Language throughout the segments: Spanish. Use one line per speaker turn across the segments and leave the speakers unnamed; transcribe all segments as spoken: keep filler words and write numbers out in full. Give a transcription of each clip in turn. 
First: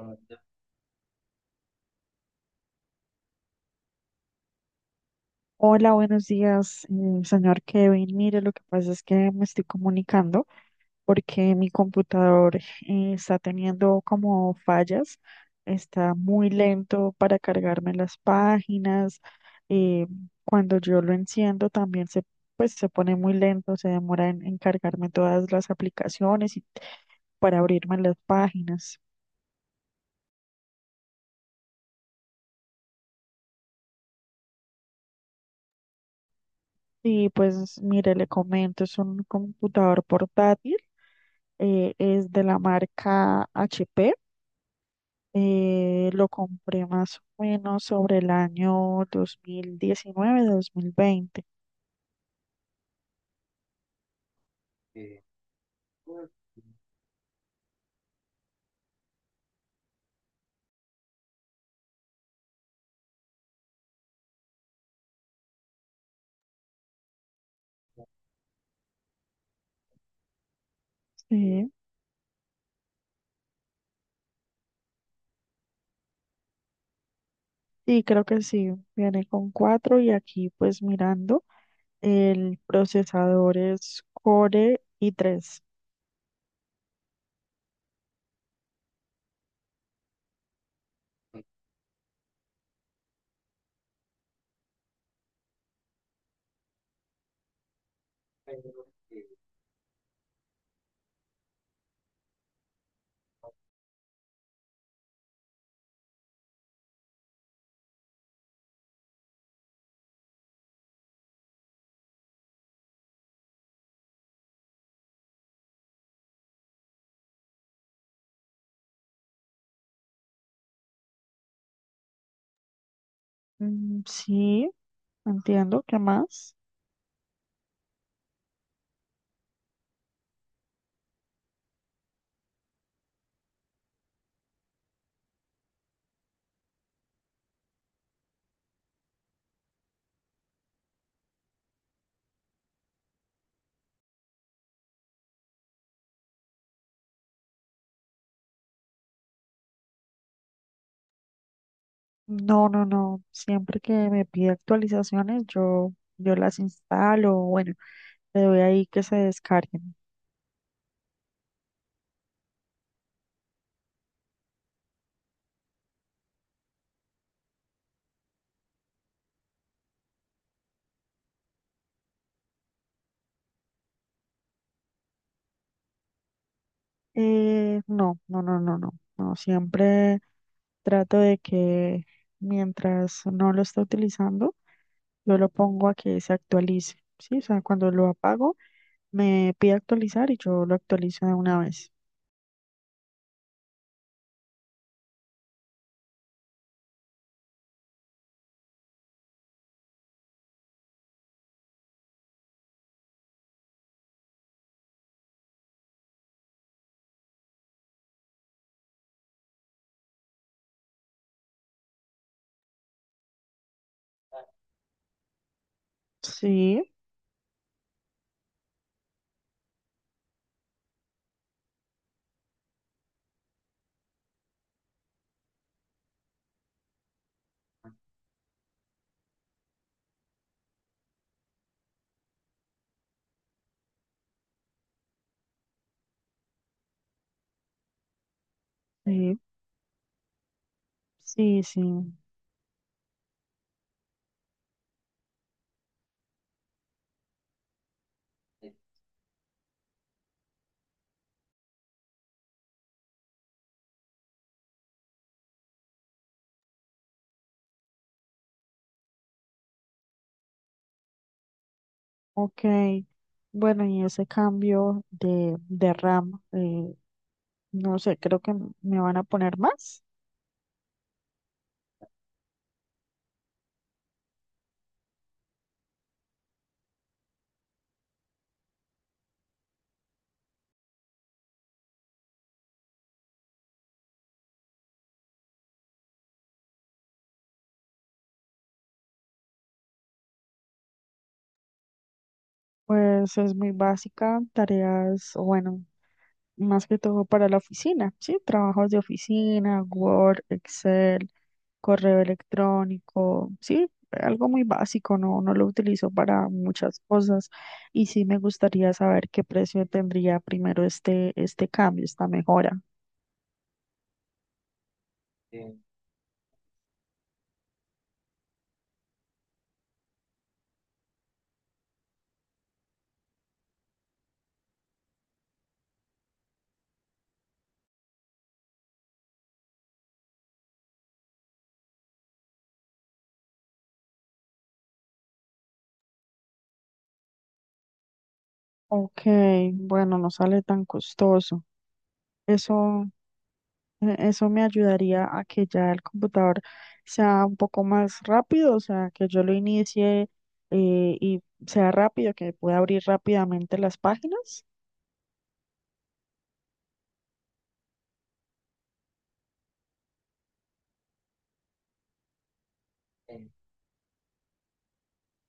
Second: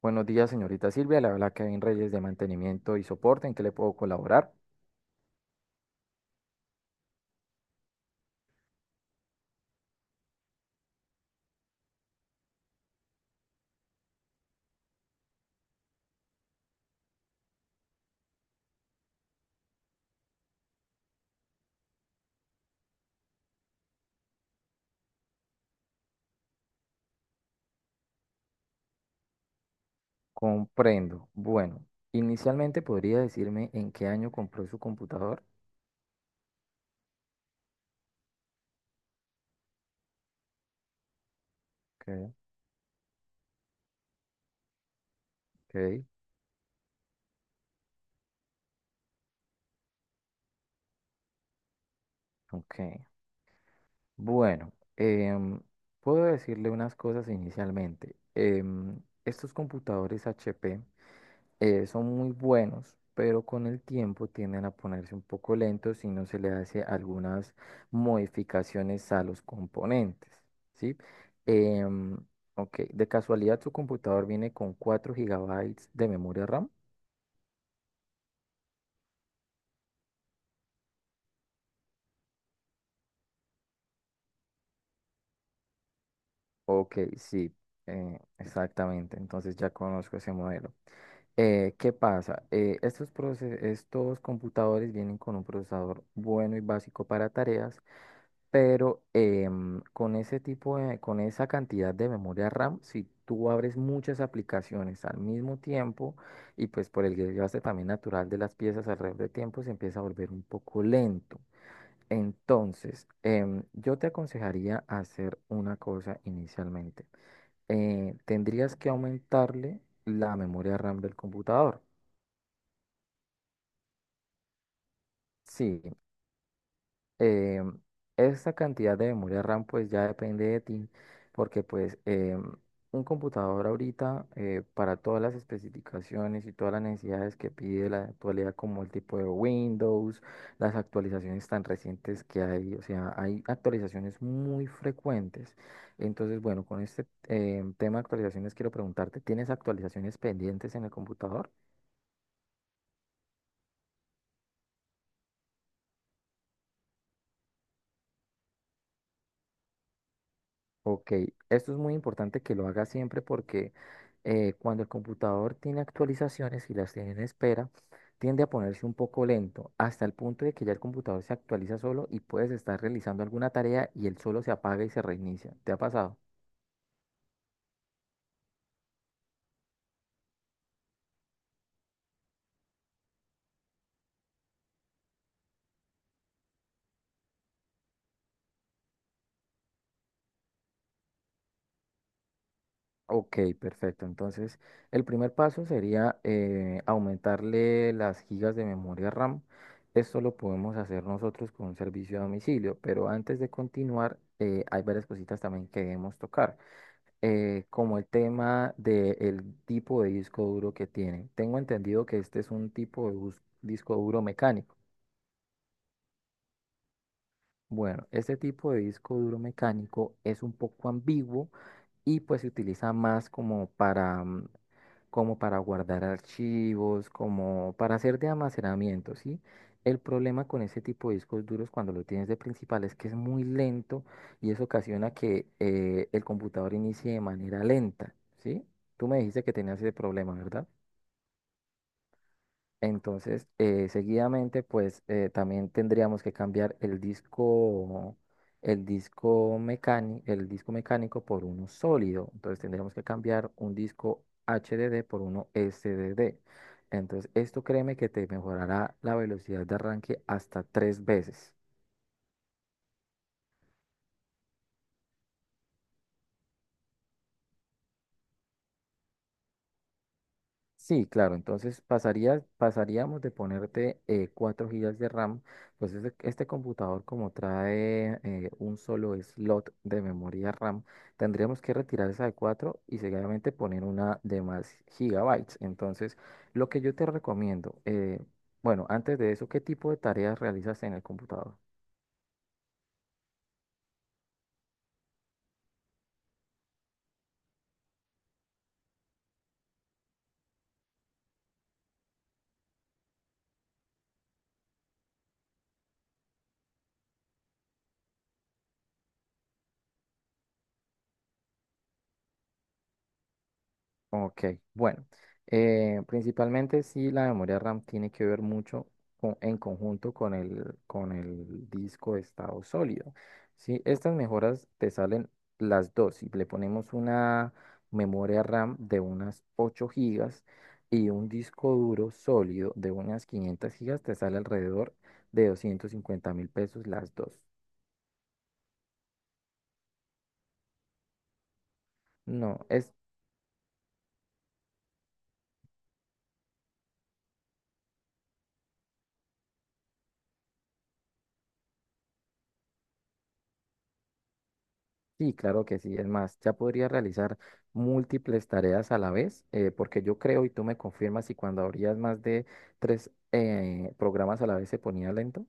Buenos días, señorita Silvia. La habla Kevin Reyes de Mantenimiento y Soporte. ¿En qué le puedo colaborar?
Hola, buenos días, eh, señor Kevin. Mire, lo que pasa es que me estoy comunicando porque mi computador eh, está teniendo como fallas, está muy lento para cargarme las páginas. eh, Cuando yo lo enciendo también se, pues, se pone muy lento, se demora en, en cargarme todas las aplicaciones y para abrirme las páginas.
Comprendo. Bueno, inicialmente podría decirme en qué año compró su computador.
Sí, pues mire, le comento, es un computador portátil, eh, es
Ok.
de la marca H P,
Ok.
eh, lo compré más o menos sobre el año dos dos mil diecinueve mil veinte.
Ok. Bueno, em, puedo decirle unas cosas inicialmente. Em, estos computadores H P, eh, son muy buenos, pero con el tiempo tienden a ponerse un poco lentos si no se le hace algunas modificaciones a los componentes, ¿sí?
Sí,
Em, ok, de casualidad su computador viene con cuatro gigabytes de memoria RAM.
sí, creo que sí, viene con cuatro y aquí pues mirando, el procesador es Core i tres.
Ok, sí, eh, exactamente. Entonces ya conozco ese modelo. Eh, ¿qué pasa? Eh, estos, proces- estos computadores vienen con un procesador bueno y básico para tareas, pero em, con ese tipo de, con esa cantidad de memoria RAM, si tú abres muchas aplicaciones al mismo tiempo y pues por el desgaste también natural de las piezas alrededor de tiempo, se empieza a volver un poco lento. Entonces, em, yo te aconsejaría hacer una cosa inicialmente. Eh, tendrías que aumentarle la memoria RAM del computador.
Mm, sí,
Sí.
entiendo, ¿qué más?
Eh, esa cantidad de memoria RAM pues ya depende de ti, porque pues eh, un computador ahorita eh, para todas las especificaciones y todas las necesidades que pide la actualidad como el tipo de Windows, las actualizaciones tan recientes que hay, o sea, hay actualizaciones muy frecuentes. Entonces, bueno, con este eh, tema de actualizaciones quiero preguntarte, ¿tienes actualizaciones pendientes en el computador?
No, no, no. Siempre que me pide actualizaciones, yo, yo las instalo. Bueno, le doy ahí que se descarguen.
Ok. Esto es muy importante que lo haga siempre porque eh, cuando el computador tiene actualizaciones y las tiene en espera, tiende a ponerse un poco lento, hasta el punto de que ya el computador se actualiza solo y puedes estar realizando alguna tarea y él solo se apaga y se reinicia. ¿Te ha pasado?
Eh, no, no, no, no, no. No, siempre trato de que mientras no lo esté utilizando, yo lo pongo a que se actualice. Sí, o sea, cuando lo apago, me pide actualizar y yo lo actualizo de una vez.
Ok, perfecto. Entonces, el primer paso sería eh, aumentarle las gigas de memoria RAM. Esto lo podemos hacer nosotros con un servicio a domicilio, pero antes de continuar, eh, hay varias cositas también que debemos tocar. eh, como el tema del tipo de disco duro que tiene. Tengo entendido que este es un tipo de bus- disco duro mecánico.
Sí,
Bueno, este tipo de disco duro mecánico es un poco ambiguo y pues se utiliza más como para, mm, como para guardar archivos, como para hacer de almacenamiento, ¿sí? El problema con ese tipo de discos duros cuando lo tienes de principal es que es muy lento y eso ocasiona que eh, el computador inicie de manera lenta, ¿sí? Tú me
sí,
dijiste que tenías ese problema, ¿verdad?
sí, sí.
Entonces, eh, seguidamente, pues eh, también tendríamos que cambiar el disco, el disco mecánico, el disco mecánico por uno sólido. Entonces, tendríamos que cambiar un disco H D D por uno S D D. Entonces, esto créeme que te mejorará la velocidad de arranque hasta tres veces.
Ok. Bueno, y ese cambio de, de RAM. eh, No sé, creo que m- me van a poner más.
Sí, claro, entonces pasaría, pasaríamos de ponerte eh, cuatro gigas de RAM. Pues este, este computador como trae eh, un solo slot de memoria RAM, tendríamos que retirar esa de cuatro y seguidamente poner una de más gigabytes. Entonces, lo que yo te recomiendo, eh, bueno, antes de eso, ¿qué tipo de tareas realizas en el computador?
Pues es muy básica, tareas, o bueno, más que todo para la oficina, ¿sí? Trabajos de oficina, Word, Excel, correo electrónico, ¿sí? Algo muy básico, no, no lo utilizo para muchas cosas y sí me gustaría saber qué precio tendría primero este, este cambio, esta mejora.
Ok, bueno, eh, principalmente sí la memoria RAM tiene que ver mucho con- en conjunto con el, con el disco de estado sólido. ¿Sí? Estas mejoras te salen las dos. Y le ponemos una memoria RAM de unas ocho gigas y un disco duro sólido de unas quinientas gigas. Te sale alrededor de doscientos cincuenta mil pesos las dos.
Ok, bueno, no sale tan costoso.
No, es.
Eso E- Eso me ayudaría a que ya el computador sea un poco más rápido, o sea, que yo lo inicie eh, y sea rápido, que pueda abrir rápidamente las páginas.
Sí, claro que sí. Es más, ya podría realizar múltiples tareas a la vez, eh, porque yo creo y tú me confirmas si cuando abrías más de tres eh, programas a la vez se ponía lento.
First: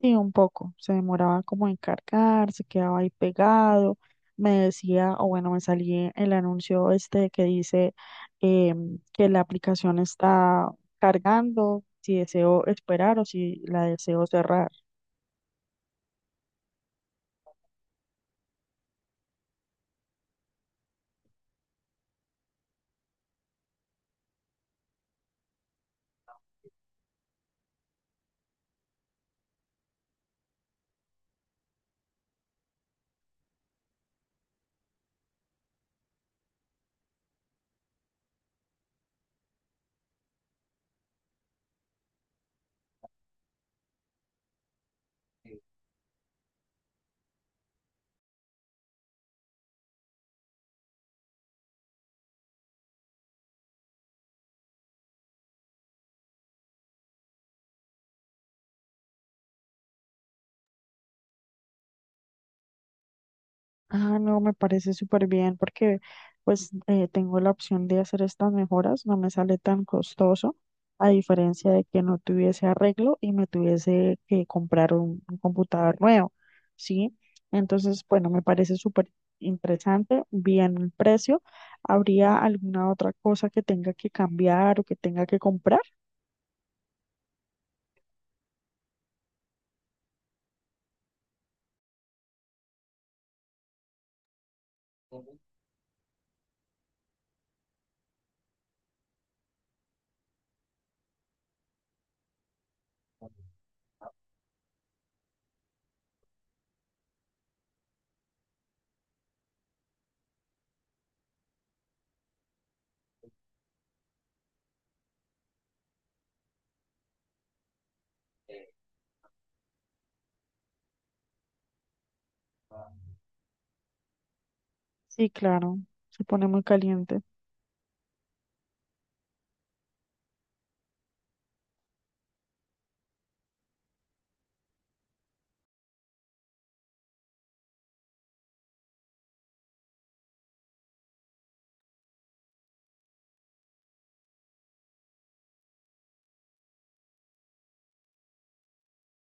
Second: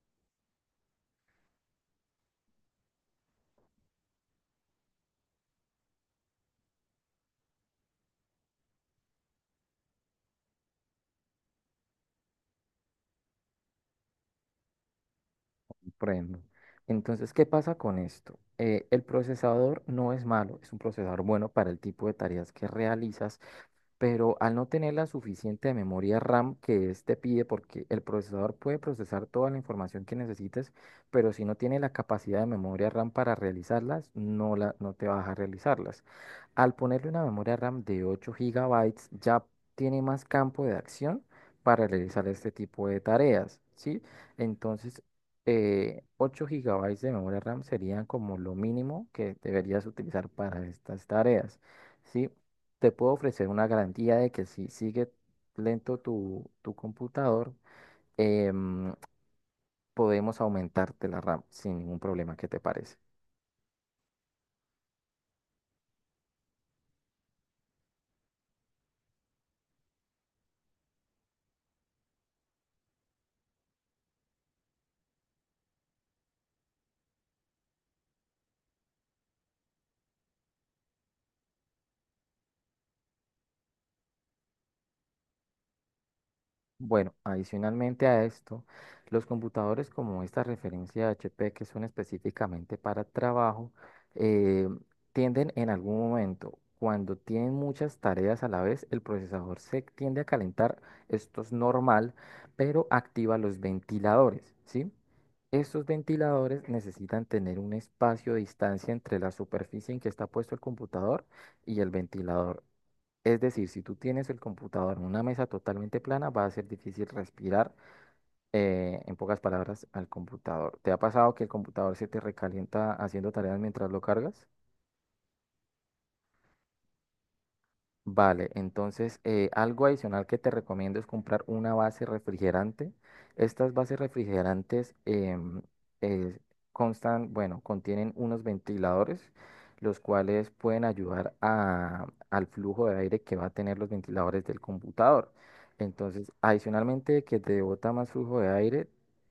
Y un poco, se demoraba como en cargar, se quedaba ahí pegado. Me decía, o bueno, me salía el anuncio este que dice em, que la aplicación está cargando, si deseo esperar o si la deseo cerrar.
Prendo. Entonces, ¿qué pasa con esto? Eh, el procesador no es malo, es un procesador bueno para el tipo de tareas que realizas, pero al no tener la suficiente memoria RAM que este pide, porque el procesador puede procesar toda la información que necesites, pero si no tiene la capacidad de memoria RAM para realizarlas, no, la, no te vas a realizarlas. Al ponerle una memoria RAM de ocho gigabytes ya tiene más campo de acción para realizar este tipo de tareas, ¿sí? Entonces, eh, ocho gigabytes de memoria RAM serían como lo mínimo que deberías utilizar para estas tareas, ¿sí? Te puedo ofrecer una garantía de que si sigue lento tu, tu computador, em, podemos aumentarte la RAM sin ningún problema. ¿Qué te parece?
Ah, no, me parece súper bien porque pues eh, tengo la opción de hacer estas mejoras, no me sale tan costoso, a diferencia de que no tuviese arreglo y me tuviese que comprar un, un computador nuevo, ¿sí? Entonces, bueno, me parece súper interesante, bien el precio. ¿Habría alguna otra cosa que tenga que cambiar o que tenga que comprar?
Bueno, adicionalmente a esto, los computadores como esta referencia de H P que son específicamente para trabajo, eh, tienden en algún momento, cuando tienen muchas tareas a la vez, el procesador se tiende a calentar. Esto es normal, pero activa los ventiladores, ¿sí? Estos ventiladores necesitan tener un espacio de distancia entre la superficie en que está puesto el computador y el ventilador. Es decir, si tú tienes el computador en una mesa totalmente plana, va a ser difícil respirar, eh, en pocas palabras, al computador. ¿Te ha pasado que el computador se te recalienta haciendo tareas mientras lo cargas?
Sí, claro, se pone muy caliente.
Vale, entonces eh, algo adicional que te recomiendo es comprar una base refrigerante. Estas bases refrigerantes em, eh, constan, bueno, contienen unos ventiladores, los cuales pueden ayudar a- al flujo de aire que va a tener los ventiladores del computador. Entonces, adicionalmente de que te bota más flujo de aire,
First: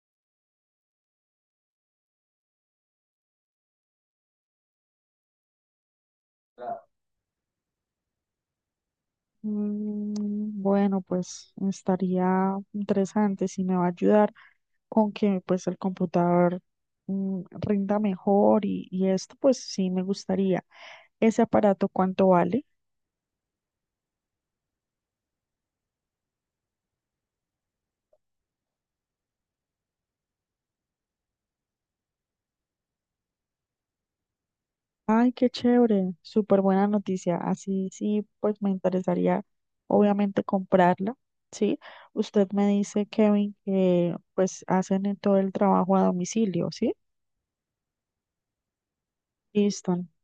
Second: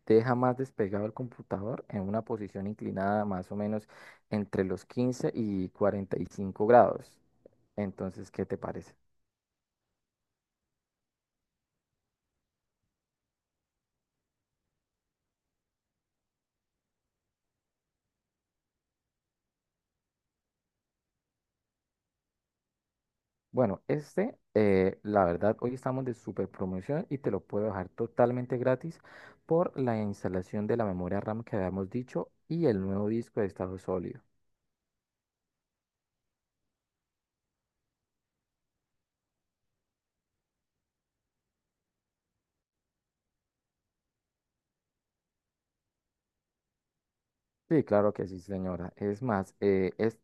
deja más despegado el computador en una posición inclinada más o menos entre los quince y cuarenta y cinco grados. Entonces, ¿qué te parece?
Mm. Bueno, pues estaría interesante si me va a ayudar con que pues el computador mm, rinda mejor y, y esto pues sí me gustaría. ¿Ese aparato cuánto vale?
Bueno, este, eh, la verdad, hoy estamos de super promoción y te lo puedo dejar totalmente gratis por la instalación de la memoria RAM que habíamos dicho y el nuevo disco de estado sólido.
Ay, qué chévere, súper buena noticia. Así sí, pues me interesaría obviamente comprarla, ¿sí? Usted me dice, Kevin, que pues hacen en todo el trabajo a domicilio, ¿sí?
Sí, claro que sí, señora. Es más, eh,
Listo.
es,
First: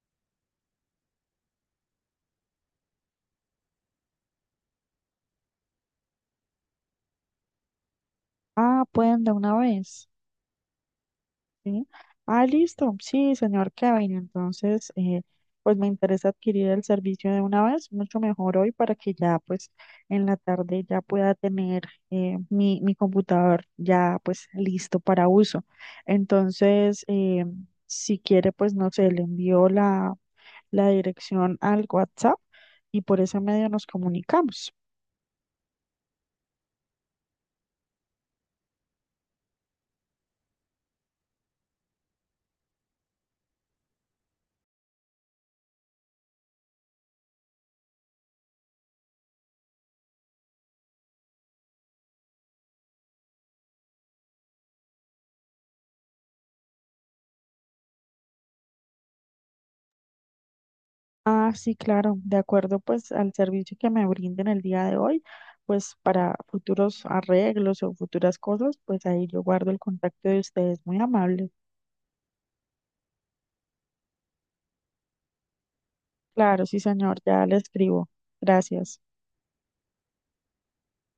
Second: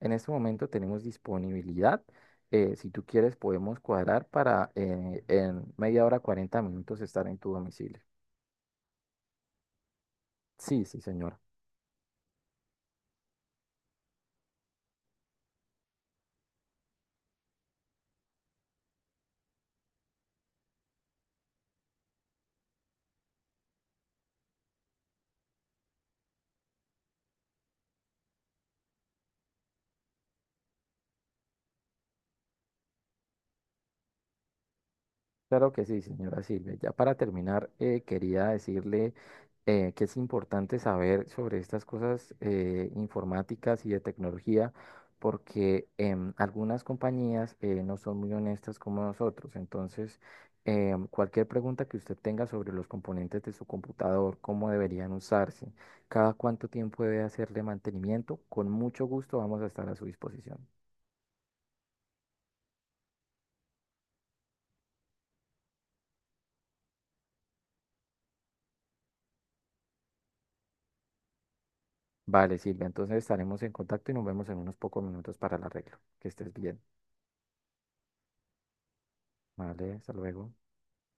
en este momento tenemos disponibilidad. eh, si tú quieres, podemos cuadrar para eh, en media hora, cuarenta minutos estar en tu domicilio.
Ah, pueden de una vez.
Sí, sí, señora.
Sí. Ah, listo. Sí, señor Kevin. Entonces, eh, pues me interesa adquirir el servicio de una vez, mucho mejor hoy para que ya, pues, en la tarde ya pueda tener eh, mi, mi computador ya, pues, listo para uso. Entonces, eh, si quiere, pues, no sé, le envío la, la dirección al WhatsApp y por ese medio nos comunicamos.
Claro que sí, señora Silvia. Ya para terminar, eh, quería decirle eh, que es importante saber sobre estas cosas eh, informáticas y de tecnología, porque em, algunas compañías eh, no son muy honestas como nosotros. Entonces, em, cualquier pregunta que usted tenga sobre los componentes de su computador, cómo deberían usarse, cada cuánto tiempo debe hacerle mantenimiento, con mucho gusto vamos a estar a su disposición.
Ah, sí, claro, de acuerdo pues al servicio que me brinden el día de hoy, pues para futuros arreglos o futuras cosas, pues ahí yo guardo el contacto de ustedes, muy amable.
Vale, Silvia, entonces estaremos en contacto y nos vemos en unos pocos minutos para el arreglo. Que estés
Claro, sí,
bien.
señor, ya le escribo. Gracias.
Vale, hasta luego.